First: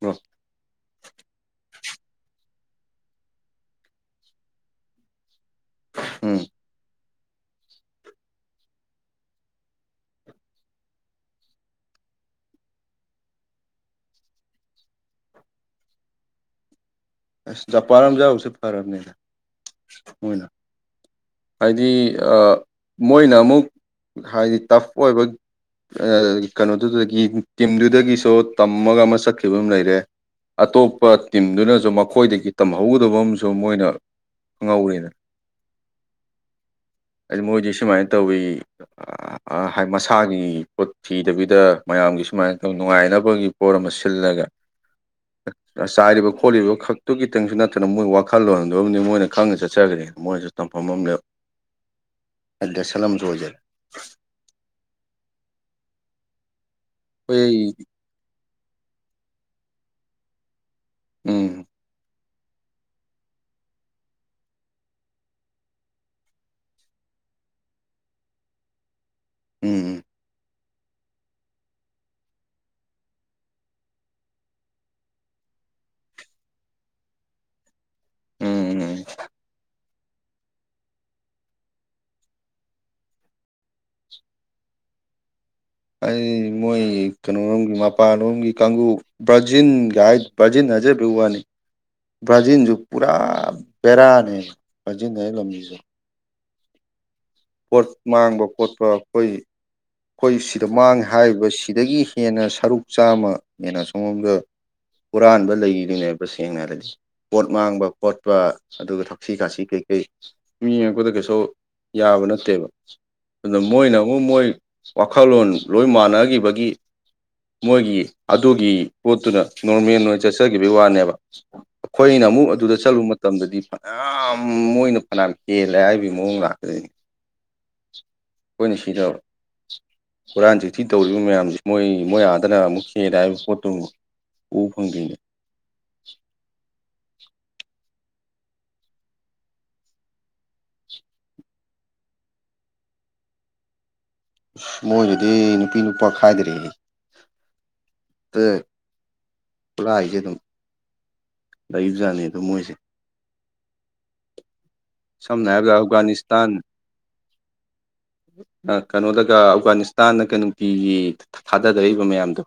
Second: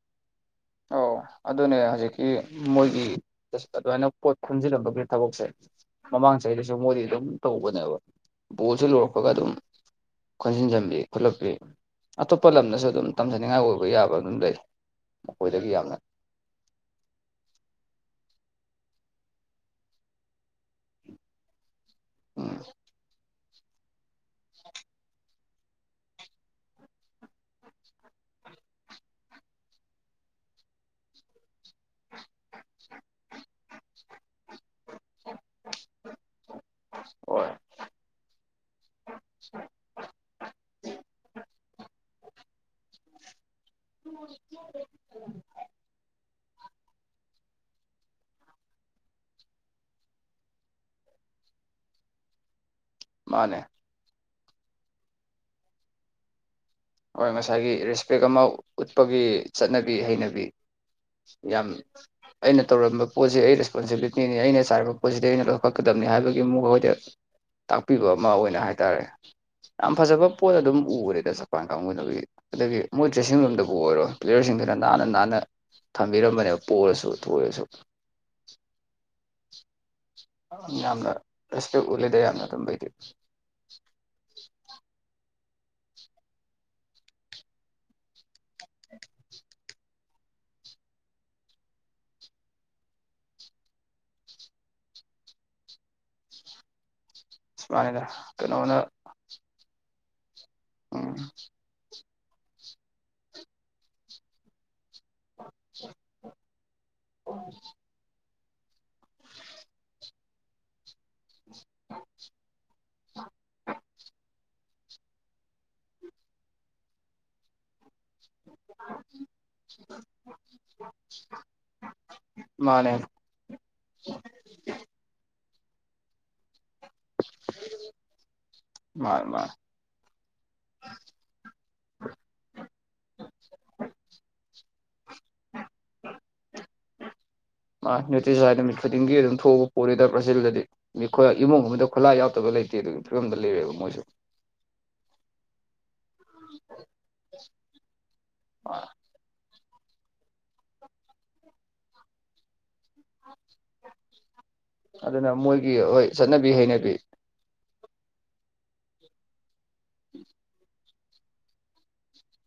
ꯕ꯭ꯔꫭ ꯑꯧ ꯑꯗꯨꯅꯦ ꯍꯧꯖꯤꯛꯀꯤ ꯃꯣꯏꯒꯤ ꯗꯁ ꯑꯗꯨꯃꯥꯏꯅ ꯄꯣꯠ ꯈꯨꯟꯖꯤꯜꯂꯝꯕꯒꯤ ꯊꯕꯛꯁꯦ ꯃꯃꯥꯡ ꯆꯍꯤꯗꯁꯨ ꯃꯣꯏꯗꯤ ꯑꯗꯨꯝ ꯇꯧꯕꯅꯦꯕ ꯕꯣꯜꯁꯦ ꯂꫭꯔꯛꯄꯒ ꯑꯗꯨꯝ ꯈꯣꯟꯖꯤꯟꯖꯟꯕꯤ ꯈꯣꯠꯂꯛꯄꯤ ꯑꯇꯣꯞꯄ ꯂꯝꯗꯁꯨ ꯑꯗꯨꯝ ꯇꯝꯖꯅꯤꯡꯉꯥꯏ ꯑꯣꯏꯕ ꯌꯥꯕ ꯑꯗꯨꯝ ꯂꯩ ꯃꯈꯣꯏꯗꯒꯤ ꯌꯥꯝꯅ ꯑꯁ ꯖꯄꯥꯟ ꯑꯝ ꯌꯥꯎꯔꯤꯁꯦ ꯐꯔꯝꯅꯦ ꯃꯣꯏꯅ ꯍꯥꯏꯗꯤ ꯎꯝ ꯃꯣꯏꯅ ꯑꯃꯨꯛ ꯍꯥꯏꯗꯤ ꯇꯐ ꯑꯣꯏꯕunintelligible ꯀꯩꯅꯣꯗꯨꯗꯒꯤ ꯇꯤꯝꯗꯨꯗꯒꯤꯁꯨ ꯇꯝꯃꯒ ꯑꯃ ꯆꯠꯈꯤꯕ ꯑꯃ ꯂꯩꯔꯦ ꯑꯇꯣꯞꯄ ꯇꯤꯝꯗꯨꯅꯁꯨ ꯃꯈꯣꯏꯗꯒꯤ ꯇꯝꯍꯧꯒꯗꯕ ꯑꯃꯁꯨ ꯃꯣꯏꯅ ꯈꯪꯍꯧꯔꯦꯗꯅ ꯑꯗꯨ ꯍꯣꯏ ꯃꯣꯏꯗꯤ ꯁꯨꯃꯥꯏꯅ ꯇꯧꯋꯤ ꯃꯁꯥꯒꯤ ꯄꯣꯠ ꯊꯤꯗꯕꯤꯗ ꯃꯌꯥꯝꯒꯤ ꯁꯨꯃꯥꯏꯅ ꯅꯨꯡꯉꯥꯏꯅꯕꯒꯤ ꯐꯣꯔ ꯑꯃ ꯁꯤꯜꯂꯒ ꯆꯥꯏꯔꯤꯕ ꯈꯣꯠꯂꯤꯕ ꯈꯛ unintelligible ꯑꯗꯨ ꯈꯤꯇꯪꯁꯨ ꯅꯠꯇꯅ ꯃꯣꯏ ꯋꯥꯈꯜꯂꫭꯟꯗꯨꯝꯗꯤ ꯃꯣꯏꯅ ꯈꯪꯅ ꯆꯠꯆꯒꯔꯦꯗꯅ ꯃꯣꯏꯅꯁꯨ ꯇꯝꯐꯝ ꯑꯃ ꯂꯩꯍꯧ ꯂꯦꯁꯟ ꯑꯃꯖꯨ ꯑꫭꯏꯖꯔꯦ ꯃꯥꯅꯦ ꯍꯣꯏ ꯉꯁꯥꯏꯒꯤ ꯑꯩꯈꯣꯏ ꯔꯦꯁꯄꯦꯛ ꯑꯃ ꯎꯠꯄꯒꯤ ꯆꯠꯅꯕꯤ ꯍꯩꯅꯕꯤ ꯎꯝ ꯌꯥꯝ ꯑꯩꯅ ꯇꯧꯔꯝꯕ ꯄꯣꯠꯁꯤ ꯑꯩ ꯔꯦꯁꯄꯣꯟꯁꯤꯕꯤꯂꯤꯇꯤꯅꯤ ꯑꯩꯅ ꯆꯥꯏꯔꯝꯕ ꯄꯣꯠꯁꯤꯗꯤ ꯑꯩꯅ ꯂꯧꯈꯠꯀꯗꯕꯅꯤ ꯍꯥꯏꯕꯒꯤ ꯃꫭꯈꯣꯏꯗ ꯇꯥꯛꯄꯤꯕ ꯑꯃ ꯑꯣꯏꯅ ꯍꯥꯏꯇꯥꯔꯦ ꯌꯥꯝ ꯎꯝ ꯐꯖꯕ ꯄꯣꯠ ꯑꯗꯨꯝ ꯎꯒꯔꯦꯗ ꯁꯥꯔ ꯃꯄꯥꯟ ꯀꯥꯡꯕꯨꯅ ꯎꯏ ꯑꯗꯨꯒꯤ ꯃꫭꯏ ꯗ꯭ꯔꯦꯁꯤꯡ ꯔꯨꯝꯗꯨꯕꯨ ꯑꯣꯏꯔꯣ ꯄ꯭ꯂꯦꯌꯔꯁꯤꯡꯗꯨꯅ ꯅꯥꯟꯅ ꯅꯥꯟꯅ ꯊꯝꯕꯤꯔꯝꯕꯅꯦꯕ ꯄꫭꯔꯁꯨ ꯊꯣꯏꯔꯁꯨ ꯎꯝ ꯌꯥꯝꯅ ꯔꯦꯁꯄꯦꯛ ꯎꯠꯂꯤꯗ ꯌꯥꯝꯅ ꯑꯗꯨꯝꯕꯩꯗꯤ ꯑꯩ ꯃꯣꯏ ꯀꯩꯅꫭꯔꯣꯝꯒꯤ ꯃꯄꯥꯜꯂꯣꯝꯒꯤ ꯀꯥꯡꯒꯨ ꯄ꯭ꯔ ꯖꯤꯟ ꯒꯥꯏ ꯕ꯭ꯔꯖꯤꯟ ꯍꯥꯏꯖꯕꯩ ꯋꯥꯅꯤ ꯕ꯭ꯔꯥꯖꯤꯟꯁꯨ ꯄꯨꯔꯥ ꯕꯦꯔꯥꯅꯦ ꯕ꯭ꯔꯥꯖꯤꯟ ꯍꯥꯏ ꯂꯝꯁꯤꯁꯨ ꯄꯣꯠ ꯃꯥꯅꯤꯗ ꯃꯥꯡꯕ ꯀꯩꯅꯣꯅ ꯈꯣꯠꯄ ꯑꯈꯣꯏ ꯑꯩꯈꯣꯏ ꯁꯤꯗ ꯃꯥꯡꯉꯦ ꯎꯝ ꯍꯥꯏꯔꯤꯕ ꯁꯤꯗꯒꯤ ꯍꯦꯟꯅ ꯁꯔꯨꯛ ꯆꯥꯝꯃ ꯍꯦꯟꯅ ꯑꯁꯣꯝꯂꯣꯝꯗ ꯍꯨꯔꯥꯟꯕ ꯂꯩꯔꯤꯅꯦꯕ ꯁꯦꯡꯅ ꯍꯥꯏꯔꯗꯤ ꯄꯣꯠ ꯃꯥꯡꯕ ꯄꯣꯠ ꯆꯠꯄ ꯑꯗꯨꯒ ꯊꯛꯁꯤ ꯈꯥꯁꯤ ꯀꯩꯀꯩ ꯃꯤ ꯌꯦꯡꯉꯛꯄꯗ ꯀꯩꯁꯨ ꯌꯥꯕ ꯅꯠꯇꯦꯕ ꯑꯗꯨ ꯃꯣꯏꯅꯃꯨꯛ ꯃꯣꯏ ꯋꯥꯈꯜꯂꯣꯟ ꯂꯣꯏ ꯃꯥꯟꯅꯈꯤꯕꯒꯤ ꯃꯣꯏꯒꯤ ꯑꯗꯨꯒꯤ ꯄꯣꯠꯇꯨꯅ ꯅꯣꯔꯃꯦꯜ ꯑꯣꯏꯅ ꯆꯠꯆꯈꯤꯕꯒꯤ ꯋꯥꯅꯦꯕ ꯑꯩꯈꯣꯏꯅ ꯑꯃꯨꯛ ꯑꯗꯨꯗ ꯃꯥꯅꯦ ꯆꯠꯂꯨ ꯃꯥ ꯃꯇꯝꯗꯗꯤ ꯐꯅꯌꯥꯝ ꯃꯣꯏꯅ ꯐꯅꯥꯝ ꯍꯦꯂꯦ ꯍꯥꯏꯕꯒꯤ ꯃꯑꯣꯡ ꯂꯥꯛꯀꯗꯣꯏꯅꯤ ꯑꯈꯣꯏꯅꯥ ꯃꯥꯅꯦ ꯁꯤꯗꯥꯃꯨꯛ ꯃꯥꯅꯦ ꯍꯨꯔꯥꯟ ꯆꯤꯟꯊꯤ ꯇꯧꯔꯤꯕ ꯃꯌꯥꯝꯁꯦ ꯃꯣꯏ ꯃꯣꯏ ꯑꯥꯗꯅ ꯑꯃꯨꯛ ꯍꯦꯂꯦ ꯍꯥꯏꯕ ꯄꯣꯠꯇꯨꯃꯨꯛ ꯎ ꯐꯪꯗꯣꯢꯅꯦ ꯑꯥꯢ ꯅꯨꯡꯇꯤ ꯖꯥꯏ ꯅꯨꯃꯤꯠ ꯈꯨꯗꯤꯡꯒꯤ ꯑꯗꯨꯝ ꯊꯣꯛꯑꯕ ꯄꯣꯠꯅꯤꯗ ꯕ꯭ꯔꯥꯖꯤꯜꯗꯗꯤ ꯃꯤꯈꯣꯏ ꯏꯃꯨꯡ ꯑꯃꯗ ꯈꯨꯠꯂꯥꯏ ꯌꯥꯎꯗꯕ ꯂꯩꯇꯦ ꯑꯗꯨꯒꯤ ꯐꯤꯕꯝꯗ ꯂꯩꯔꯦꯕ ꯃꯣꯏꯁꯨ ꯃꯣꯏꯅꯗꯤ ꯅꯨꯄꯤ ꯅꯨꯞ ꯄ ꯈꯥꯏꯗ꯭ꯔꯦꯌꯦ [unintelligible] [unintelligible] ꯈꯨꯠꯂꯥꯏꯁꯦ ꯑꯗꯨꯝ ꯂꯩꯕꯖꯥꯠꯅꯤ ꯑꯗꯨꯝ ꯃꯣꯏꯁꯦ ꯑꯗꯨꯅ ꯁꯝꯅ ꯃꯣꯏꯒꯤ ꯍꯥꯏꯔꯕꯗ ꯍꯣꯏ ꯑꯐꯒꯥꯅꯤꯁꯇꯥꯟ ꯆꯠꯅꯕꯤ ꯍꯩꯅꯕꯤ ꯀꯩꯅꯣꯗꯒ ꯑꯐꯒꯥꯅꯤꯁꯇꯥꯟꯗ ꯀ ꯅꯨꯡꯇꯤꯒꯤ ꯊꯥꯗꯔꯛꯏꯕ ꯃꯌꯥꯝꯗꯣ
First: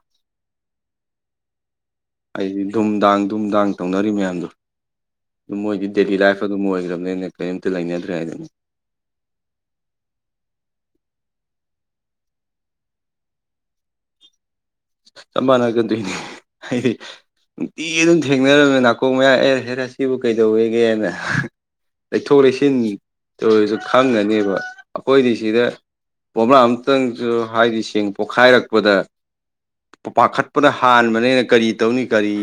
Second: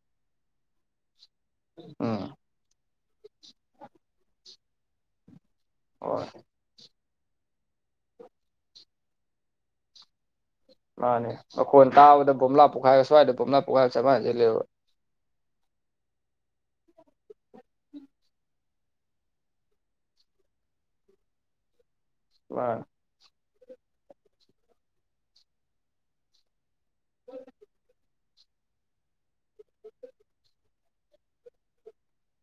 ꯑꯥ ꯗꯩꯩꯗꯤ ꯗꯨꯝ ꯗꯥꯡ ꯗꯨꯝ ꯗꯥꯡ ꯇꯧꯅꯔꯤ ꯃꯌꯥꯝꯗꯣ ꯑꯗꯨꯝ ꯃꯣꯏꯗꯤ ꯗꯦꯂꯤ ꯍꯣꯏ ꯂꯥꯏꯐ ꯑꯗꯨꯝ ꯑꯣꯏꯒ꯭ꯔꯝꯅꯤꯅꯦ ꯀꯔꯤꯝꯇ ꯂꯩꯅꯗ꯭ꯔꯦ ꯍꯥꯏꯗꯨꯅꯤ ꯃꯥꯅꯦ ꯃꯈꯣꯟ ꯇꯥꯕꯗ ꯕꯣꯝꯂꯥ ꯄꯣꯈꯥꯏꯕ ꯁ꯭ꯋꯥꯏꯗ ꯕꯣꯝꯕ꯭ꯂꯥ ꯄꯣꯛꯈꯥꯏꯕꯒꯥ ꯆꯞ ꯃꯥꯟꯅꯥꯖꯤꯜꯂꯛꯑꯦꯕꯥ ꯆꯞ ꯃꯥꯟꯅꯒꯟꯗꯣꯏꯅꯦ ꯍꯥꯏꯗꯤ ꯅꯨꯡꯇꯤ ꯑꯗꯨꯝ ꯊꯦꯡꯅꯔꯝꯃꯦ ꯅꯥꯀꯣꯡ ꯃꯌꯥꯗ ꯑꯦ ꯍꯦꯔꯥ ꯁꯤꯕꯨ ꯀꯩꯗꯧꯋꯦꯒꯦꯅ ꯂꯩꯊꯣꯛ ꯂꯩꯁꯤꯟ ꯃꯥꯅꯦ ꯇꯧꯔꯤꯗꯣ ꯈꯪꯉꯝꯒꯅꯦꯕ ꯑꯩꯈꯣꯏꯗꯤ ꯁꯤꯗ ꯕꯣꯝꯕ꯭ꯂꯥ ꯈꯤꯇꯪꯁꯨ ꯍꯥꯏꯗꯤ ꯁꯦꯡ ꯄꯣꯛꯈꯥꯏꯔꯛꯄꯗ ꯄꯥ ꯄꯥꯈꯠꯄꯅ ꯍꯥꯟꯕꯅꯤꯅ ꯀꯔꯤ ꯇꯧꯅꯤ ꯀꯔꯤ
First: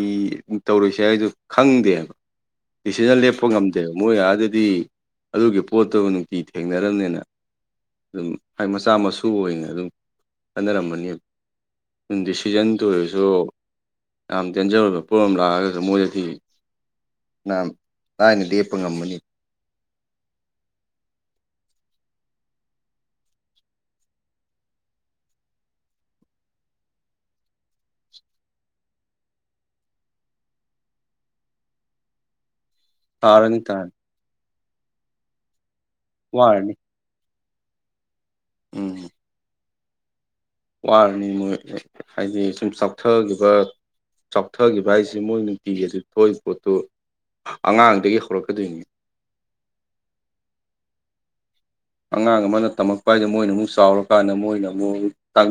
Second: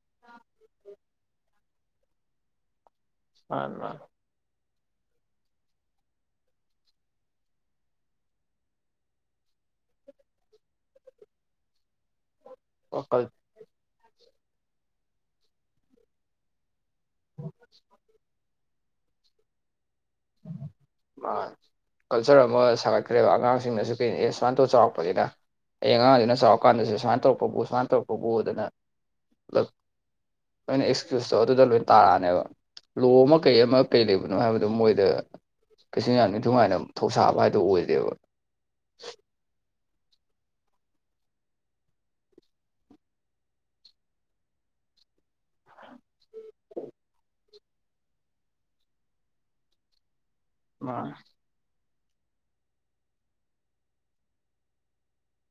ꯇꯧꯔꯣꯏꯁꯦ ꯍꯥꯏꯗꯨ ꯈꯪꯗꯦꯕ ꯗꯤꯁꯤꯖꯟ ꯂꯦꯞꯄ ꯃꯥꯅꯦ ꯉꯝꯗꯦꯕ ꯃꯥꯅꯦ ꯃꯣꯏ ꯑꯥꯗꯗꯤ ꯑꯗꯨꯒꯤ ꯄꯣꯠꯇꯨ ꯅꯨꯡꯇꯤꯒꯤ ꯊꯦꯡꯅꯔꯝꯅꯤꯅ ꯑꯗꯨꯝ ꯍꯥꯏ ꯃꯆꯥ ꯃꯁꯨ ꯑꯣꯏꯅ ꯑꯗꯨꯝ ꯈꯟꯅꯔꯝꯃꯅꯤꯕ ꯑ ꯗꯤꯁꯤꯖꯟꯇ ꯑꯣꯏꯔꯁꯨ ꯀꯜ- ꯌꯥꯝ ꯗꯦꯟꯖꯔ ꯑꯣꯏꯕ ꯄꯣꯠ ꯑꯃ ꯂꯥꯛꯑꯒꯁꯨ ꯃꯣꯏꯗꯗꯤ ꯐꯅꯥꯌꯥꯝ ꯂꯥꯏꯅꯥ ꯂꯦꯞꯄꯥ ꯉꯝꯃꯅꯤ ꯃꯥꯟ ꯀꯜꯆꯔ ꯑꯃ ꯁꯥꯒꯠꯈ꯭ꯔꯦꯕ ꯑꯉꯥꯡꯁꯤꯡꯅꯁꯨ ꯀꯩ ꯑꯦ ꯁꯨꯃꯥꯏꯅꯇꯧ ꯆꯥꯎꯔꯛꯄꯅꯤꯅ ꯍꯌꯦꯡ ꯑꯉꯥꯡꯗꯨꯅ ꯆꯥꯎꯔꯀꯥꯟꯗꯁꯨ ꯁꯨꯃꯥꯏꯅ ꯇꯧꯔꯛꯄꯕꯨ ꯁꯨꯃꯥꯏꯅ ꯇꯧꯔꯛꯄꯕꯨ ꯑꯗꯨꯅ ꯄꯨꯂꯞ ꯂꯣꯏꯅ ꯑꯦꯛꯁꯀ꯭ꯌꯨꯁꯇꯣ ꯑꯗꯨꯗ ꯂꯣꯏ ꯇꯥꯔꯛꯑꯅꯦꯕ ꯂꯣ ꯑꯃ ꯀꯩ ꯊꯥꯔꯅꯤ ꯑꯃ ꯇꯥꯔꯅꯤ ꯀꯩ ꯂꯩꯕꯅꯣ ꯍꯥꯏꯕꯗꯨ ꯃꯣꯏꯗ ꯀꯩꯁꯨ ꯌꯥꯝ ꯋꯥꯔꯅꯤ ꯏꯟꯊꯨꯉꯥꯏꯅ ꯊꯧꯁꯥꯕ ꯍꯥꯏꯗꯨ ꯑꯣꯏꯗꯦꯕ ꯎꯝ ꯋꯥꯔꯅꯤ ꯃꯣꯏ ꯍꯥꯏꯗꯤ ꯁꯨꯝ ꯆꯥꯎꯊꯈꯤꯕ ꯆꯥꯎꯊꯈꯤꯕ ꯍꯥꯏꯁꯤ ꯃꯣꯏ ꯅꯨꯡꯇꯤꯒꯤ ꯑꯗꯨ ꯊꯣꯛꯏ ꯄꯣꯠꯇꯨ ꯑꯉꯥꯡꯗꯒꯤ ꯍꯧꯔꯛꯀꯗꯣꯏꯅꯤ ꯃꯅꯤ ꯑꯉꯥꯡ ꯑꯃꯅ ꯇꯝꯃꯛꯄ ꯍꯥꯏꯗꯣ ꯃꯣꯏꯅꯃꯨꯛ ꯆꯥꯎꯔꯀꯥꯟꯗ ꯃꯣꯏꯅ ꯑꯃꯨꯛ ꯇꯝ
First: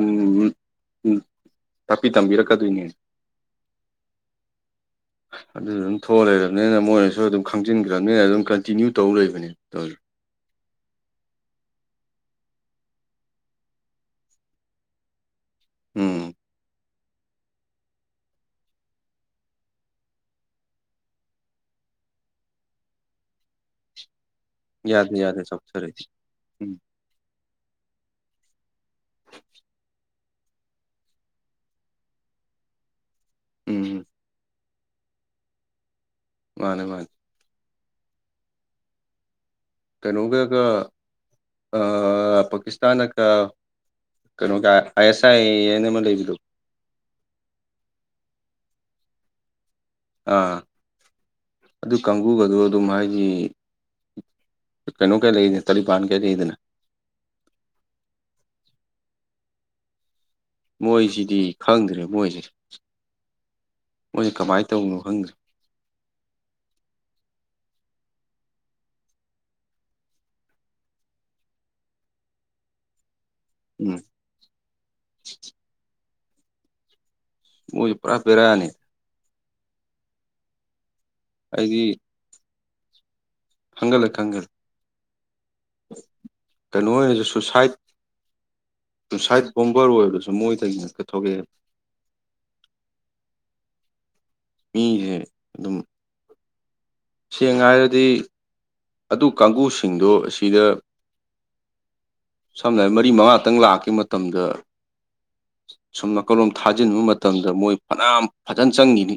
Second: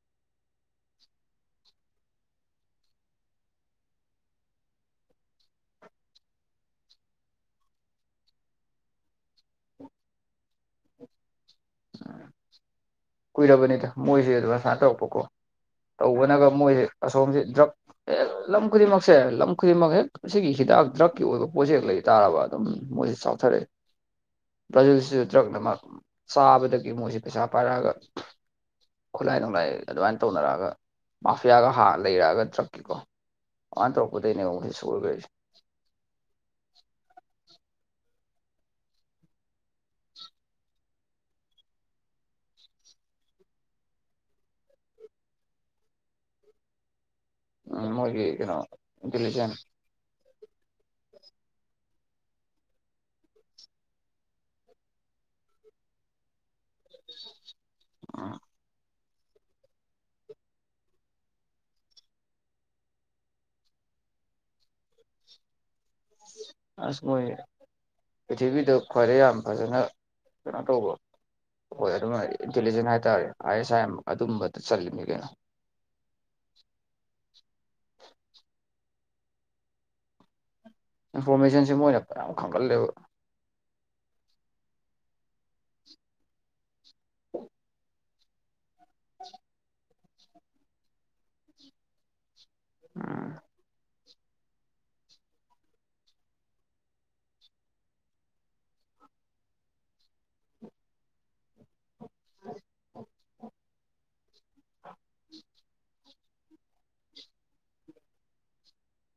ꯎꯝ ꯇꯥꯛꯄꯤ ꯇꯝꯕꯤꯔꯛꯀꯗꯣꯏꯅꯦ [inaudible] ꯑꯗꯨ ꯑꯗꯨꯝ ꯊꯣꯛꯑ ꯂꯩꯔꯕꯅꯤꯅ ꯃꯣꯏꯅꯁꯨ ꯑꯗꯨꯝ ꯈꯪꯖꯤꯟꯈ꯭ꯔꯕꯅꯤꯅ ꯑꯗꯨꯝ ꯀꯟꯇꯤꯅ꯭ꯌꯨ ꯇꯧ ꯂꯩꯕꯅꯦ ꯇꯧꯔꯤ ꯀꯨꯏꯔꯕꯅꯤꯗ ꯃꯣꯏꯁꯦ ꯑꯗꯨꯝ ꯑꯁꯥꯏ ꯇꯧꯔꯛꯄꯀꯣ ꯎꯝ ꯇꯧꯕꯅꯒ ꯃꯣꯏꯁꯦ ꯑꯁꯣꯝꯁꯦ ꯗ꯭ꯔꯛ ꯍꯦꯛ ꯂꯝ ꯈꯨꯗꯤꯡꯃꯛꯁꯦ ꯂꯝ ꯈꯨꯗꯤꯡꯃꯛ ꯍꯦꯛ ꯑꯁꯤꯒꯤ ꯍꯤꯗꯥꯛ ꯗ꯭ꯔꯛꯀꯤ ꯑꯣꯏꯕ ꯄꯣꯠꯁꯦ ꯍꯦꯛ ꯂꯩꯇꯥꯔꯕ ꯑꯗꯨꯝ ꯃꯣꯏꯁꯤ ꯆꯥꯎꯊꯔꯛꯑꯦ ꯌꯥꯗꯦ ꯖꯜꯁꯤꯁꯨ ꯌꯥꯗꯦ ꯗ꯭ꯔꯛꯅ ꯑꯃ ꯆꯥꯎꯊꯔꯗꯤ ꯎꯝ ꯆꯥꯕꯗꯒꯤ ꯃꯣꯏꯁꯤ ꯄꯩꯁꯥ ꯄꯥꯏꯔꯛꯑꯒ ꯈꯨꯠꯂꯥꯏ ꯅꯨꯡꯂꯥꯏ ꯑꯗꯨꯃꯥꯏꯅ ꯇꯧꯅꯔꯛꯑꯒ ꯃꯥꯐꯤꯌꯥꯒ ꯍꯥ ꯂꯩꯔꯛꯑꯒ ꯇ꯭ꯔꯛꯀꯤꯀꯣ ꯋꯥꯟ ꯎꯝ ꯇ꯭ꯔꯄꯗꯅꯦ ꯁꯒꯦꯦ ꯃꯥꯅꯦ ꯃꯥꯅꯦ ꯀꯩꯅꯣꯒ ꯀ ꯑ ꯄꯥꯀꯤꯇꯥꯟ ꯀ ꯀꯩꯅ ꯑ ꯑꯦꯁ ꯑꯥꯏ ꯂꯩꯕꯤꯗꯣ ꯎꯝ ꯃꯣꯏꯒꯤ ꯀꯩꯅꯣ ꯜꯂꯤ ꯆꯅꯤ ꯑꯥ ꯑꯗꯨ ꯀꯥꯡꯕꯨꯒꯗ ꯑꯗꯨꯝ ꯍꯥꯏꯗꯤ ꯀꯩꯅꯣ ꯀꯌꯥ ꯂꯩꯗ ꯇꯔꯤ ꯄꯅ ꯀꯌꯥ ꯆꯩꯗꯅꯦ ꯎꯝ ꯃꯣꯏꯁꯤꯗꯤ ꯈꯪꯗ꯭ꯔꯦ ꯃꯣꯏꯁꯤꯦ ꯃꯣꯏꯁꯦ ꯀꯃꯥꯏꯅ ꯇꯧꯅꯣ ꯈꯪꯗ꯭ꯔꯦ ꯑꯁꯕꯨꯣꯏ ꯄ꯭ꯔꯤꯊꯤꯔꯤꯕꯕꯤꯗ ꯈ꯭ꯋꯥꯏꯗꯩ ꯌꯥꯝ ꯐꯖꯅ ꯀꯩꯅꯣ ꯇꯧꯕ ꯍꯣꯏ ꯑꯗꯨꯝ ꯏꯟꯇꯤꯂꯤꯖꯦꯟ ꯍꯥꯏꯇꯥꯔꯦ ꯑꯥꯏ ꯑꯦꯁ ꯑꯥꯏ ꯎꯝ ꯑꯗꯨꯝꯕꯗ ꯆꯜꯂꯤꯕꯅꯤ ꯀꯩꯅꯣ ꯃ ꯄꯨꯔ ꯐꯦꯔꯅꯤ ꯏꯟꯐꯣꯔꯃꯦꯁꯟꯁꯤꯦ ꯑꯩꯗꯤ ꯃꯣꯏꯅ ꯃꯌꯥꯝ ꯈꯪꯒꯠꯜꯂꯦꯕ ꯍꯪꯒꯂꯛ ꯍꯪꯜ ꯀꯩꯅꯣ ꯑꯣꯏꯅꯁꯨ ꯁꯨꯏꯁꯥꯏꯠ ꯁꯥꯏꯠ ꯕꯣꯝꯕꯔ ꯑꯣꯏꯕꯗꯨꯁꯨ ꯃꯣꯏꯗꯒꯤ ꯉꯛꯇ ꯊꯣꯛꯂꯛꯑꯦꯕ ꯑꯝ ꯃꯤꯁꯦ ꯑꯗꯨꯝ ꯁꯦꯡꯅ ꯍꯥꯏꯔꯗꯤ ꯑꯗꯨ ꯀꯥꯡꯕꯨꯁꯤꯡꯗꯣ ꯑꯁꯤꯗ ꯁꯝꯅ ꯍꯥꯏꯔꯕ ꯃꯔꯤ ꯃꯉꯥꯇꯪ ꯂꯥꯛꯈꯤꯕ ꯃꯇꯝꯗ ꯁꯨꯝ ꯀꯂꯣꯝ ꯊꯥꯖꯤꯟꯕ ꯃꯇꯝꯗ ꯃꯣꯏ ꯐꯅꯌꯥꯝ ꯐꯖꯅ ꯆꯪꯈꯤꯅꯤ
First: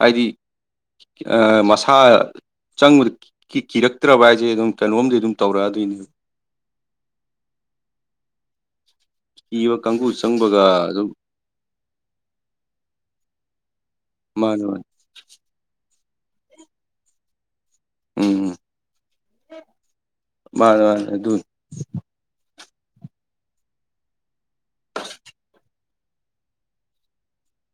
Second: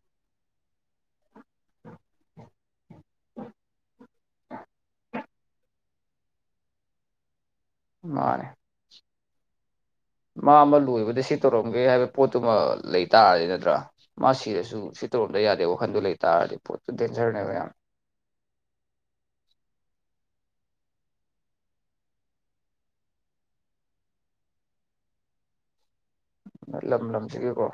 ꯍꯥꯏꯗꯤ ꯃꯁꯥ ꯆꯪꯉ ꯆꯛꯇ꯭ꯔꯕ ꯍꯥꯏꯁꯦ ꯑꯗꯨꯝ ꯀꯩꯅꯣꯝꯗꯤ ꯑꯗꯨꯝ ꯇꯧꯔꯛꯑꯗꯣꯏꯅꯦꯕ ꯃꯥꯔꯦ ꯏ ꯀꯪꯨꯁ ꯃꯥ ꯑꯃ ꯂꯣꯏꯕꯗ ꯁꯤ ꯇꯧꯔꯝꯒꯦ ꯍꯥꯏꯕ ꯄꯣꯠꯇꯨꯃ ꯂꯩ ꯇꯥꯔꯗꯤ ꯅꯠꯇ꯭ꯔꯥ ꯃꯥ ꯃꯥꯅꯦ ꯁꯤꯔꯁꯨ ꯃꯥꯅꯦ ꯇꯔꯣꯟꯗ ꯌꯥꯗꯦ ꯋꯥꯈꯟꯗꯨ ꯂꯩꯇꯥꯔꯗꯤ ꯄꯣꯠꯇꯨ ꯗꯦꯟꯖꯔꯅꯦꯕ ꯌꯥꯝ ꯎꯝ ꯃꯥꯔꯔ ꯑꯗꯨ ꯂꯝ ꯂꯝꯁꯤꯒꯤꯀꯣ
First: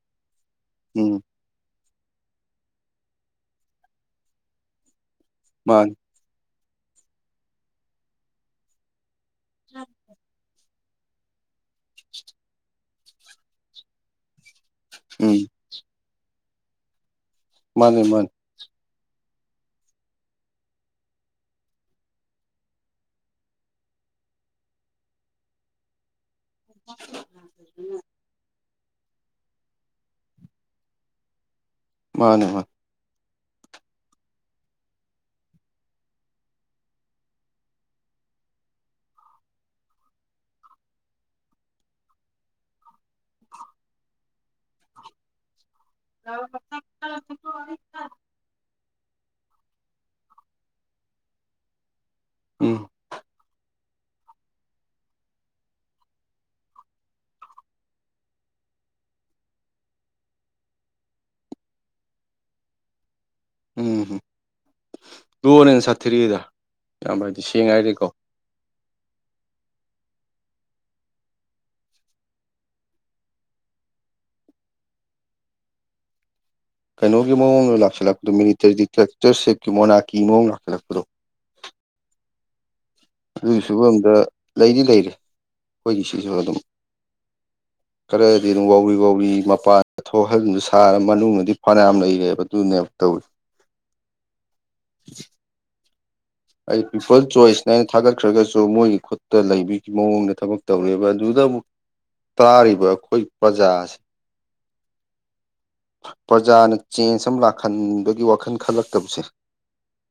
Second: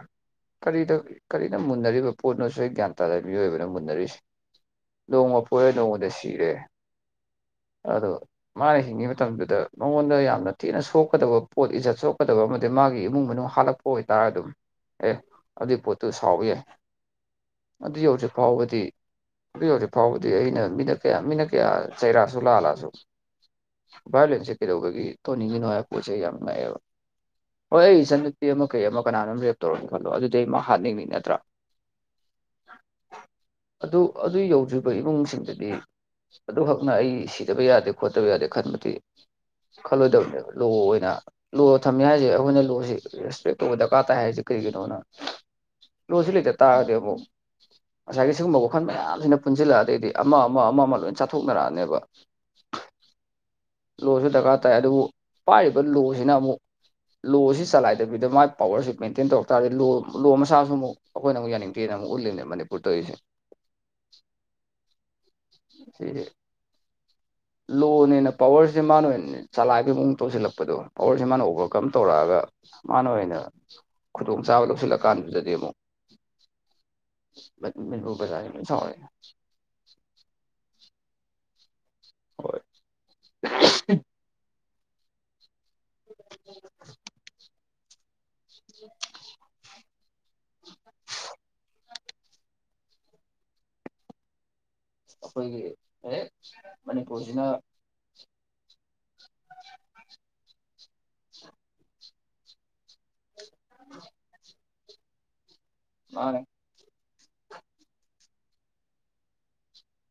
ꯀꯔꯤꯗ ꯎꯝ ꯀꯔꯤꯅ ꯃꯨꯟꯅꯔꯤꯕ ꯄꯣꯠꯅꯣꯁꯨ ꯑꯩ ꯒ꯭ꯌꯥꯟ ꯇꯥꯔ ꯃꯤꯑꯣꯏꯕꯅ ꯃꯨꯟꯅꯔꯤꯁꯦ ꯅꯣꯡꯃ ꯀꯣꯏꯔ ꯃꯥꯅꯦ ꯅꯉꯣꯟꯗ ꯁꯤꯔꯦ ꯑꯗꯣ ꯃꯥꯅ ꯍꯤꯡꯉꯤꯕ ꯃꯇꯝꯗꯨꯗ ꯃꯉꯣꯟꯗ ꯌꯥꯝꯅ ꯊꯤꯅ ꯁꯣꯛꯀꯗꯕ ꯄꯣꯠ ꯏꯖꯠ ꯁꯣꯛꯀꯗꯕ ꯑꯃꯗꯤ ꯃꯥꯒꯤ ꯏꯃꯨꯡ ꯃꯅꯨꯡ ꯍꯥꯜꯂꯛꯄ ꯑꯣꯏꯇꯥꯔꯦ ꯑꯗꯨꯝ ꯑꯦ ꯎꯝ ꯑꯗꯨꯏ ꯄꯣꯠꯇꯨ ꯁꯥꯎ ꯌꯥꯏ ꯑꯗꯨ ꯃꯥꯅꯦ ꯌꯧꯗ꯭ꯔꯤ ꯃꯥꯅꯦ ꯐꯥꯎꯕꯗꯤ ꯍꯧꯖꯤꯛ ꯍꯧꯖꯤꯛ ꯐꯥꯎꯕꯗꯤ ꯑꯩꯅ ꯃꯤꯅ ꯀꯌꯥ ꯃꯤꯅ ꯀꯌꯥ ꯆꯩꯔꯛꯁꯨ ꯂꯥꯛꯂꯑꯁꯨ ꯚꯥꯏꯌꯣꯂꯦꯟꯁꯦ ꯀꯩꯗꯧꯕꯒꯤ ꯊꯅꯤꯡꯒꯤꯅꯣꯄꯣꯁꯦ ꯌꯥꯝ ꯅꯨꯡꯥꯏꯌꯦꯕ ꯍꯣꯏ ꯑꯩ ꯆꯛꯇꯤ ꯑꯃ ꯀꯩ ꯑꯃ ꯀꯅꯥꯅ ꯑꯃ ꯔꯦꯞ ꯇꯧꯔꯅ ꯈꯜꯂꯣ ꯑꯗꯨꯗꯤ ꯑꯩ ꯃꯥ ꯍꯥꯠꯅꯤꯡꯉꯤ ꯅꯠꯇ꯭ꯔꯥ ꯃꯥꯅꯦ ꯃꯥ ꯑꯗꯨ ꯑꯗꯨ ꯌꯧꯗ꯭ꯔꯤꯕ ꯏꯃꯨꯡꯁꯤꯡꯗꯗꯤ ꯑꯗꯨꯈꯛꯅ ꯑꯩ ꯁꯤꯗꯕ ꯌꯥꯗꯦ ꯈꯣꯠꯇꯕ ꯌꯥꯗꯦ ꯈꯟꯕꯗꯤ ꯈꯜꯂꯣꯏꯗꯕꯅꯦꯕ ꯂꯣ ꯑꯣꯏꯅ ꯂꯣ ꯊꯝꯃꯤ ꯍꯥꯏꯁꯦ ꯑꯩꯈꯣꯏꯅ ꯂꯣꯁꯤ ꯔꯦꯁꯄꯦꯛ ꯇꯧꯕ ꯗꯔꯀꯥꯔ ꯇꯥꯏ ꯍꯥꯏꯁꯦ ꯀꯔꯤꯒꯤꯅꯣꯅ ꯂꯣꯁꯤ ꯂꯩꯇ ꯇꯥꯔꯒꯗꯤ ꯑꯃꯛ ꯉꯁꯥꯏꯒꯤ ꯁꯤꯒꯨꯝꯕ ꯋꯥꯈꯜ ꯃꯌꯥꯝꯁꯤꯅ ꯄꯨꯟꯁꯤꯜꯂꯛꯑ ꯑꯗꯩꯗꯤ ꯑꯃ ꯑꯃ ꯑꯃ ꯂꯣꯏ ꯆꯥꯊꯣꯛꯅꯔꯛꯑꯅꯦꯕ ꯎꯝ ꯂꯣꯁꯨ ꯗꯔꯀꯥꯔ ꯇꯥꯏ ꯑꯗꯨꯕꯨ ꯄꯥꯏꯔꯤꯕ ꯂꯣꯁꯤꯅ ꯑꯃꯨꯛ ꯂꯣꯁꯤ ꯆꯂꯥꯏꯗꯕꯤꯗ ꯃꯥꯏ ꯄꯋꯥꯔꯁꯤ ꯃꯦꯟꯇꯦꯟ ꯇꯧꯔꯛ ꯇꯥꯔꯗꯤ ꯂꯣ ꯂꯣ ꯃꯁꯥꯁꯨ ꯑꯃꯨꯛ ꯑꯩꯈꯣꯏꯅ ꯑꯃꯨꯛ ꯌꯥꯅꯤꯡꯗꯦꯅ ꯑꯃꯛ ꯎꯠꯂꯤꯅꯦ ꯃꯅꯤꯄꯨꯔ ꯇꯧꯔꯤꯁꯦ ꯎꯝꯝ ꯂꯣꯅ ꯍ‌ꯣꯟꯅ ꯁꯤꯁꯦ ꯁꯥꯊꯤꯔ‌ꯦꯗ ꯏꯌꯥꯝꯕ ꯍꯥꯏꯗꯤ ꯁꯦꯡꯅ ꯍꯥꯏꯔꯗꯤꯀꯣ ꯂꯣꯅꯦꯅ ꯄꯋꯥꯔꯁꯦ ꯃꯥꯅ ꯆꯂꯥꯏꯕꯩ ꯃꯑꯣꯡ ꯇꯧꯁꯤꯜꯂꯛꯄꯗꯣ ꯄꯋꯥꯔꯁꯦ ꯃꯥꯅ ꯑꯣꯚꯔꯀꯝ ꯇꯧꯔꯛꯑꯒ ꯃꯥꯅ ꯑꯣꯏꯅ ꯈꯨꯗꯣꯡꯆꯥꯥꯕ ꯂꯧꯁꯤꯜꯂꯀꯥꯟꯗꯨꯗꯗꯤ ꯑꯃꯨꯛ ꯀꯩꯅꯣꯒꯤ ꯃꯑꯣꯡꯗꯣ ꯃꯅꯤꯄꯨꯔ ꯂꯥꯛꯁꯤꯜꯂꯛꯄꯣ ꯄ꯭ꯔꯖꯥꯁꯦ ꯂꯣꯏ ꯃꯤꯅꯤꯇꯔꯤ ꯁꯥꯎꯔꯛꯑꯦ ꯗꯤꯇꯔꯦꯛꯇꯔꯁꯤꯞꯀꯤ ꯃꯣꯔꯅꯥꯛꯀꯤ ꯃꯑꯣꯡ ꯂꯥꯛꯁꯤꯜꯂꯛꯄꯗꯣ ꯍꯣꯏ꯫ ꯑꯗꯨꯒꯤ ꯁꯨꯕꯝꯗ ꯂꯩꯗꯤ ꯂꯩꯔ‌ꯦ ꯑꯩꯈꯣꯏꯒꯤ ꯁꯤꯁꯨ ꯑꯗꯨꯝ꯫ ꯈꯔꯗꯤ ꯑꯗꯨꯝ ꯋꯥꯥꯎꯔꯤ ꯋꯥꯥꯎꯔꯤ ꯃꯄꯥꯟ ꯊꯣꯛꯍꯟꯕ ꯁꯥꯔ ꯃꯅꯨꯡꯗꯗꯤ ꯐꯅꯌꯥꯝ ꯂꯩꯔꯦꯕ ꯑꯗꯨꯅꯦꯕ ꯇꯧ ꯑꯩꯈꯣꯏꯒꯤ ꯑꯦ ꯑꯩ ꯄꯤꯄꯜ ꯃꯅꯤꯄꯨꯔꯁꯤꯅ ꯆꯣꯏꯁꯅꯦ ꯊꯥꯒꯠꯈ꯭ꯔꯒꯁꯨ ꯃꯣꯏꯒꯤ ꯈꯨꯠꯇ ꯂꯩꯕꯒꯤ ꯃꯑꯣꯡꯗ ꯊꯕꯛ ꯇꯧꯔꯦꯕ ꯑꯗꯨꯗ ꯑꯃꯨꯛ ꯇꯥꯔꯤꯕ ꯑꯩꯈꯣꯏ ꯄ꯭ꯔꯖꯥꯁꯤ ꯃꯥꯅꯦ ꯄ꯭ꯔꯖꯥꯅ ꯆꯦꯟꯖ ꯑꯃ ꯂꯥꯛꯍꯟꯕꯒꯤ ꯋꯥꯈꯜ ꯈꯜꯂꯛꯇꯕꯁꯦ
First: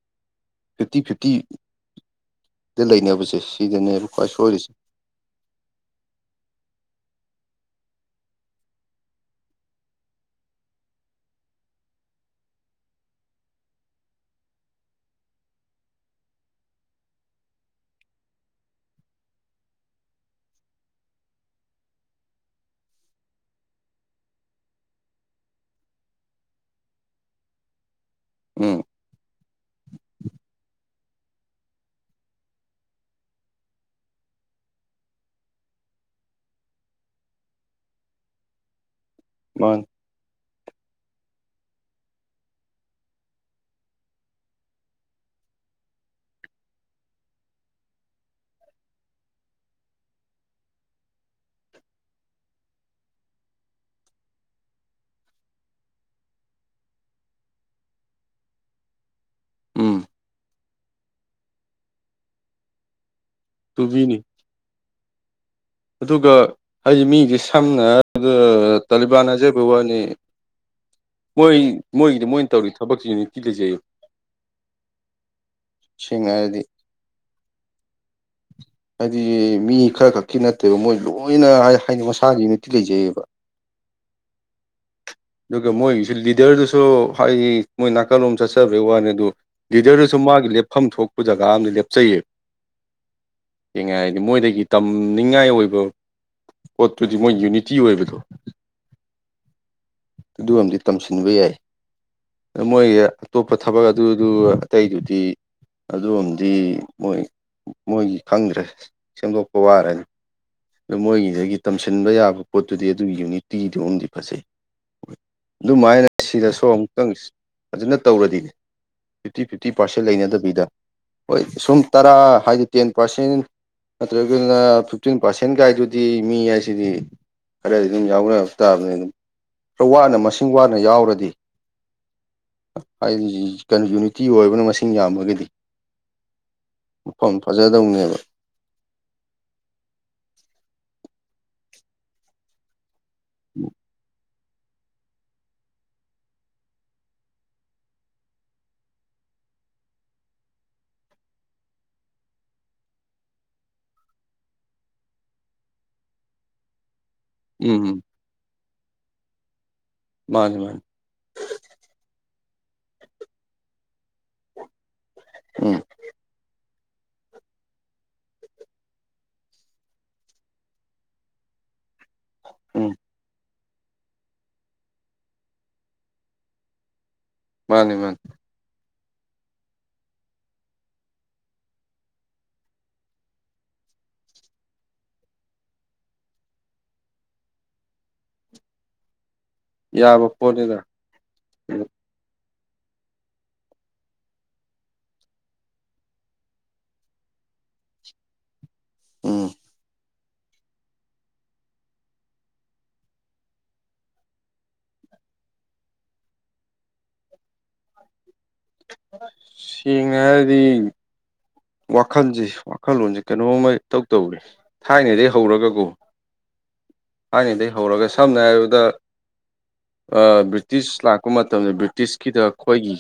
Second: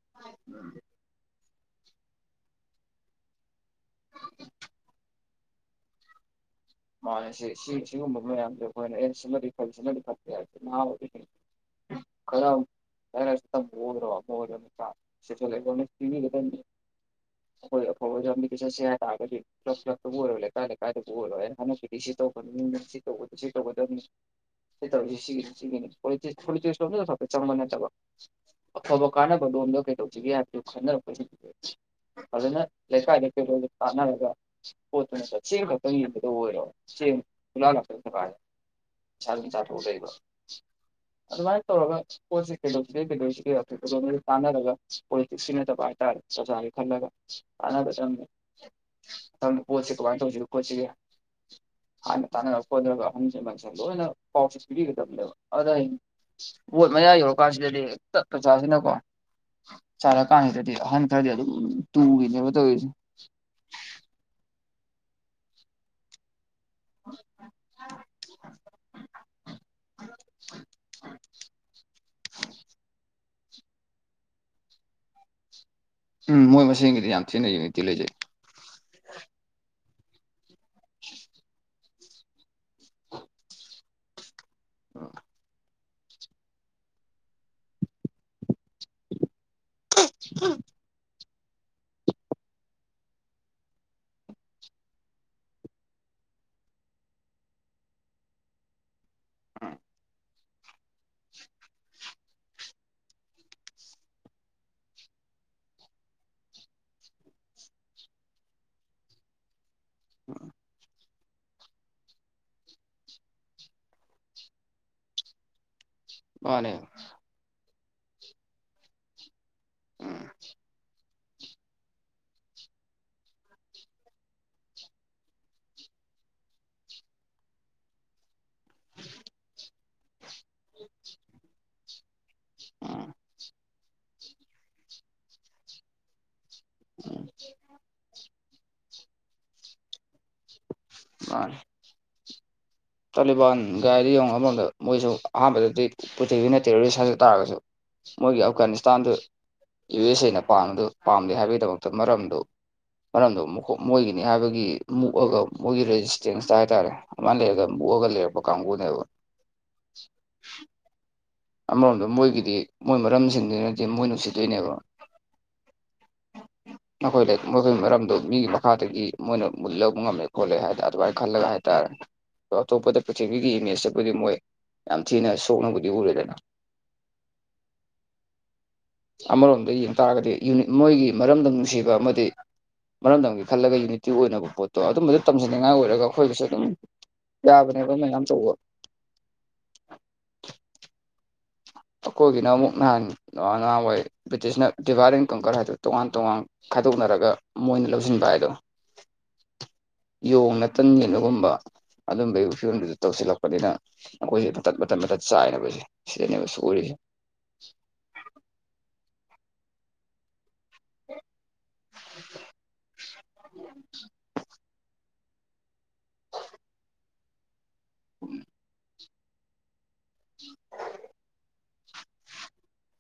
[inaudible] ꯐꯤꯞꯇꯤ ꯐꯤꯞꯇꯤ ꯗ ꯂꯩꯅꯕꯁꯦ ꯁꯤꯗꯅꯦꯕ ꯈ꯭ꯋꯥꯏ ꯁꯣꯏꯔꯤꯁꯦ꯫ ꯃꯥꯅꯦ ꯁꯤ ꯁꯤ ꯁꯤꯒꯨꯝꯕ ꯃꯌꯥꯝꯁꯦ ꯑꯩꯈꯣꯏꯅ ꯑꯦ ꯁꯤꯃꯗꯤ ꯐꯩ ꯁꯤꯃꯗꯤ ꯐꯠꯇꯦ [unintelligible] [unintelligible] [unintelligible] ꯑꯩꯈꯣꯏ ꯑꯐꯕ ꯂꯝꯕꯤꯗ ꯆꯠꯁꯦ ꯍꯥꯏ ꯇꯔꯒꯗꯤ ꯀ꯭ꯂꯕ ꯀ꯭ꯂꯕꯇꯕꯨ ꯑꯣꯏꯔꯣ ꯂꯩꯀꯥꯏ ꯂꯩꯀꯥꯏꯗꯕꯨ ꯑꯣꯏꯔꯣ [unintelligible] [unintelligible] ꯆꯪꯕ ꯅꯠꯇꯕ꯫ ꯎꯝ ꯑꯐꯕ ꯀꯥꯟꯅꯕ ꯂ‌ꯣꯝꯗ ꯀꯩꯗꯧꯁꯤꯒꯦ ꯍꯥꯏꯕꯗꯨ ꯈꯟꯅꯔꯛꯄꯁꯤ ꯐꯖꯅ ꯂꯩꯀꯥꯏꯗ [unintelligible] ꯇꯅꯔꯒ ꯃꯥꯅꯤ [unintelligible] [unintelligible] ꯑꯗꯨꯃꯥꯏ ꯇꯧꯔꯒ ꯄꯣꯠꯁꯤ ꯀꯩꯗꯧꯁꯤꯒꯦ ꯀꯩꯗꯧꯁꯤꯒꯦ ꯑꯩꯗꯣꯝ ꯇꯥꯟꯅꯔꯒ ꯄꯣꯂꯤꯇꯤꯛꯁ ꯁꯤ ꯅꯠꯇꯕ ꯍꯥꯏꯇꯥꯔꯦ ꯄ꯭ꯔꯖꯥꯒꯤ ꯈꯜꯂꯒ꯫ ꯇꯥꯟꯅꯒꯗꯕꯅ‌ꯦ ꯃꯊꯪꯗ ꯕꯣꯠꯁꯦ ꯀꯃꯥꯏ ꯇꯧꯁꯤꯒꯦ ꯈꯣꯠꯁꯤꯒꯦ ꯍꯟꯅ ꯇꯥꯟꯅꯔ ꯈꯣꯠꯂꯒ [unintelligible] ꯂ‌ꯣꯏꯅ ꯄꯥꯎꯁ ꯄꯤꯕꯤꯒꯗꯅ‌ꯦꯕ ꯑꯗꯨꯗ ꯕꯣꯠ ꯃꯌꯥ ꯌꯧꯔ ꯀꯥꯟꯁꯤꯗꯗꯤ ꯍꯦꯛꯇ ꯄ꯭ꯔꯖꯥꯁꯤꯅꯀꯣ ꯎꯝ ꯁꯥꯔ ꯀꯥꯟꯁꯤꯗꯗꯤ ꯑꯍꯟ ꯈꯔꯗꯤ ꯑꯗꯨꯝ ꯇꯨꯈꯤꯅꯦꯕ ꯇꯧꯔꯤꯁꯦ꯫ ꯇꯨꯕꯤꯅꯤ꯫ ꯑꯗꯨꯒ ꯍꯥꯏꯗꯤ ꯃꯤꯗꯤ ꯁꯝꯅ ꯍꯥꯏꯔꯒ ꯇꯥꯂꯤꯕꯥꯟ ꯍꯥꯏꯖꯕꯩ ꯋꯥꯅꯤ ꯃꯣꯏ ꯃꯣꯏꯒꯤꯗꯤ ꯃꯣꯏꯅ ꯇꯧꯔꯤ ꯊꯕꯛꯁꯤꯡ [unintelligible] ꯎꯝ ꯃꯣꯏ ꯃꯁꯦꯟꯒꯤꯗꯤ ꯌꯥꯝ ꯊꯤꯅ ꯌꯨꯅꯤꯇꯤ ꯂꯩꯖꯩ꯫ ꯍꯥꯏꯗꯤ ꯃꯤ ꯈꯔ ꯈꯛꯀꯤ ꯅꯠꯇꯦꯕ ꯃꯣꯏ ꯂꯣꯏꯅ ꯍꯥꯏꯗꯤ ꯃꯁꯥꯒꯤ ꯌꯨꯅꯤꯇꯤ ꯂꯩꯖꯩꯌ‌ꯦꯕ ꯎꯝ ꯑꯗꯨ ꯃꯣꯏꯒꯤꯁꯨ ꯂꯤꯗꯔꯗꯨꯁꯨ ꯍꯥꯏꯗꯤ ꯃꯣꯏ ꯅꯥꯀꯜꯂꯣꯝ ꯆꯠꯆꯕꯒꯤ ꯋꯥꯅꯤ ꯑꯗꯨ ꯂꯤꯗꯔꯗꯨꯁꯨ ꯃꯥꯒꯤ ꯂꯦꯞꯐꯝ ꯊꯣꯛ ꯖꯒꯥ ꯑꯃꯗ ꯂꯦꯞꯆꯩꯌꯦ ꯁ‌ꯦꯡꯅ ꯍꯥꯏꯗꯤ ꯃꯣꯏꯗꯒꯤ ꯇꯝ ꯇꯝꯅꯤꯡꯉꯥꯏ ꯑꯣꯏꯕ ꯄꯣꯠꯇꯨꯗꯤ ꯃꯣꯏ ꯌꯨꯅꯤꯇꯤ ꯑꯣꯏꯕꯗꯣ ꯎꯝ ꯑꯗꯨ ꯑꯃꯗꯤ ꯇꯝꯁꯤꯟꯕ ꯌꯥꯏ ꯃꯣꯏ ꯑꯇꯣꯞꯄ ꯊꯕꯛ ꯑꯗꯨ ꯑꯗꯨ ꯑꯇꯩꯗꯨꯗꯤ ꯑꯗꯨꯑꯝꯗꯤ ꯃꯣꯏ ꯃꯣꯏꯒꯤ ꯈꯪꯗ꯭ꯔꯦ ꯁꯦꯝꯗꯣꯛꯄ ꯋꯥꯔꯅꯤ [inaudible] ꯑꯗꯣ ꯃꯣꯏꯒꯤꯗꯒꯤ ꯇꯝꯁꯤꯟꯕ ꯌꯥꯕ ꯄꯣꯠꯇꯨꯗꯤ ꯑꯗꯨꯒꯤ ꯌꯨꯅꯤꯇꯤꯗꯨ ꯃꯗꯤ ꯐꯖꯩ ꯑꯗꯨꯃꯥꯏꯅ ꯁꯤꯗꯁꯨ ꯃꯥꯅꯦ ꯑꯃꯨꯛꯇꯪ ꯐꯖꯅ ꯇꯧꯔꯗꯤꯅꯦ ꯐꯤꯞꯇꯤ ꯐꯤꯞꯇꯤ ꯄꯥꯔꯁꯦꯟ ꯂꯩꯅꯗꯕꯤꯗ ꯍꯣꯏ ꯁꯨꯝ ꯇꯔꯥ ꯍꯥꯏꯗꯤ ꯇꯦꯟ ꯄꯥꯔꯁꯦꯟ ꯅꯠꯇ꯭ꯔꯒꯅ ꯐꯤꯞꯇꯤꯟ ꯄꯥꯔꯁꯦꯟ ꯒꯥꯏꯗꯨꯗꯤ ꯃꯤ ꯍꯥꯏꯁꯤꯗꯤ ꯈꯔꯗꯤ ꯑꯗꯨꯝ ꯌꯥꯎꯅ ꯇꯥꯥꯕꯅꯤ ꯑꯗꯨꯝ ꯈꯔ ꯋꯥꯅ ꯃꯁꯦꯟ ꯄꯨꯕꯥꯅꯥ ꯌꯥꯎꯔꯗꯤ ꯎꯝ ꯑꯩꯒꯤꯖꯤ ꯀꯟ ꯌꯨꯅꯤꯇꯤ ꯑꯣꯏꯕꯅ ꯃꯁꯤꯡ ꯌꯥꯝꯃꯒꯗꯤ ꯎꯝ ꯃꯐꯝ ꯐꯖꯗꯧꯅꯦꯕ ꯃꯥꯅꯤ ꯇꯥꯂꯤꯕꯥꯟ ꯒꯥꯏꯗꯣ ꯌꯦꯡꯉꯣ ꯑꯃꯔꯣꯝꯗ ꯃꯣꯏꯁꯨ ꯑꯍꯥꯟꯕꯗꯗꯤ ꯄ꯭ꯔꯤꯊꯤꯕꯤꯅꯥ ꯇꯦꯔꯣꯔꯤꯁ ꯍꯥꯏꯖꯕ ꯇꯥꯔꯒꯁꯨ ꯃꯣꯏꯒꯤ ꯑꯐꯒꯥꯅꯤꯁꯇꯥꯟꯗ ꯌꯨ ꯑꯦꯁ ꯑꯦꯅ ꯄꯥꯟꯕꯗꯨ ꯄꯥꯝꯗꯦ ꯍꯥꯏꯕꯒꯤꯗꯃꯛꯇ ꯃꯔꯝꯗꯨ ꯃꯔꯝꯗꫭ ꯃꯣꯏꯒꯤꯅꯤ ꯍꯥꯏꯕꯒꯤ ꯃꯨꯛꯑꯒ ꯃꯣꯏꯒꯤ ꯔꯦꯖꯤꯁꯇꯦꯟꯁꯇ ꯍꯥꯏꯇꯥꯔꯦ ꯑꯗꯨꯃꯥꯏ ꯂꯩꯌꯦ ꯎꯝ ꯎꯝ ꯃꯨꯛꯑꯒꯥ ꯔꯩꯂꯛꯄꯥ ꯀꯥꯝꯕꯨꯅꯦꯕ ꯃꯥꯅꯤ ꯃꯥꯅꯤ ꯑꯃꯔꯣꯝꯗ ꯃꯣꯏꯒꯤꯗꯤ ꯃꯣꯏ ꯃꯔꯝ ꯁꯤꯡꯗꯨꯅꯗꯤ ꯃꯣꯏ ꯅꯨꯡꯁꯤ ꯗꫭꯏꯅꯦꯕ ꯎꯝ [unintelligible] ꯑꯩꯈꯣꯏꯂꯩ ꯃꯣꯏꯒꯤ ꯃꯔꯝꯗꯣ ꯃꯤꯒꯤ ꯃꯈꯥꯗꯒꯤ ꯃꯣꯏꯅ ꯃꯨꯟꯂꯛꯄ ꯉꯝꯃꯦ ꯈꯣꯠꯂꯦ ꯍꯥꯏꯅꯥ ꯑꯗꯨꯃꯥꯏꯅ ꯈꯜꯂꯒ ꯍꯥꯏꯇꯥꯔꯦ ꯎꯝ ꯑꯇꯣꯞꯄꯗ ꯄ꯭ꯔꯤꯊꯤꯕꯤꯒꯤ ꯏꯃꯦꯖꯇ ꯕꯨꯗꯤ ꯃꯣꯏ ꯌꯥꯝ ꯊꯤꯅ ꯁꯣꯛꯅꯕꯨꯗꯤ ꯎꯔꯦꯗꯅꯥ ꯃꯥꯟꯅꯤ ꯃꯥꯅꯤ ꯑꯃꯔꯣꯝꯗꯥ ꯌꯦꯡꯕ ꯇꯥꯔꯒꯗꯤ ꯌꯨꯅꯤꯠ ꯃꯣꯏꯒꯤ ꯃꯔꯝꯗꯝ ꯅꯨꯡꯁꯤꯕ ꯑꯃꯗꯤ ꯃꯔꯝꯗꯝꯒꯤ ꯈꯜꯂꯒ ꯌꯨꯅꯤꯇꯤ ꯑꯣꯏꯅꯕꯥ ꯄꯣꯠꯇꯣ ꯑꯗꯨꯝꯕꯥ ꯑꯗꯨ ꯇꯝꯖꯅꯤꯡꯉꯥꯏ ꯑꯣꯏꯔꯒ ꯑꯩꯈꯣꯏ ꯃꯁ°ꯟ ꯑꯗꯨꯝ ꯌꯥꯕꯅꯦ ꯕꯥ ꯃꯗꯨꯃꯥꯏꯅ ꯇꯧꯕꯥ ꯌꯥꯕꯥ ꯄꯣꯠꯅꯤꯗꯥ ꯑꯩꯈꯣꯏꯒꯤꯅ ꯑꯃꯨꯛ ꯅꯍꯥꯟ ꯅꯍꯥꯟꯋꯥꯏ ꯕ꯭ꯔꯤꯇꯤꯁꯅ ꯗꯤꯚꯔ°ꯟ ꯀꯪꯀꯔ ꯍꯥꯏꯗꯨ ꯇꯣꯉꯥꯟ ꯇꯣꯉꯥꯟ ꯈꯥꯏꯗꯣꯛꯅꯔꯒ ꯃꯣꯏꯅ ꯂꯧꯁꯤꯟꯕ ꯍꯥꯏꯗꯣ ꯎꯝ ꯌꯣꯡꯅ ꯇꯟ ꯌ°ꯟꯕꯒꯨꯝꯕ ꯑꯗꯨꯝꯕꯒꯤ ꯐꯤꯕꯝꯗꯨꯗ ꯇꯧꯁꯤꯜꯂꯛꯄꯅꯤꯅ ꯑꯩꯈꯣꯏꯁꯨ ꯃꯇꯠ ꯃꯇꯠ ꯆꯥꯏꯅꯕꯥꯏꯖꯤ ꯁꯤꯗꯅꯦꯕ ꯁꫭꯏꯔꯤꯁꯤ ꯁꯦꯡꯅ ꯍꯥꯏꯔꯗꯤ ꯋꯥꯈꯜꯖꯤ ꯋꯥꯈꯜꯂꯣꯟꯖꯤ ꯀꯩꯅꯣꯝꯃꯥ ꯏꯇꯧ ꯇꯧꯔꯦ ꯊꯥꯏꯅꯗꯩ ꯍꯧꯔꯒꯀꯣ ꯊꯥꯏꯅꯗꯩ ꯍꯧꯔꯒꯥ ꯁꯝꯅꯥ ꯍꯥꯏꯔꯕꯗꯥ ꯑꯥ ꯕ꯭ꯔꯤꯇꯤꯁ ꯂꯥꯛꯄ ꯃꯇꯝꯗ ꯕ꯭ꯔꯤꯇꯤꯁꯀꯤꯗ ꯑꯈꯣꯏꯒꯤ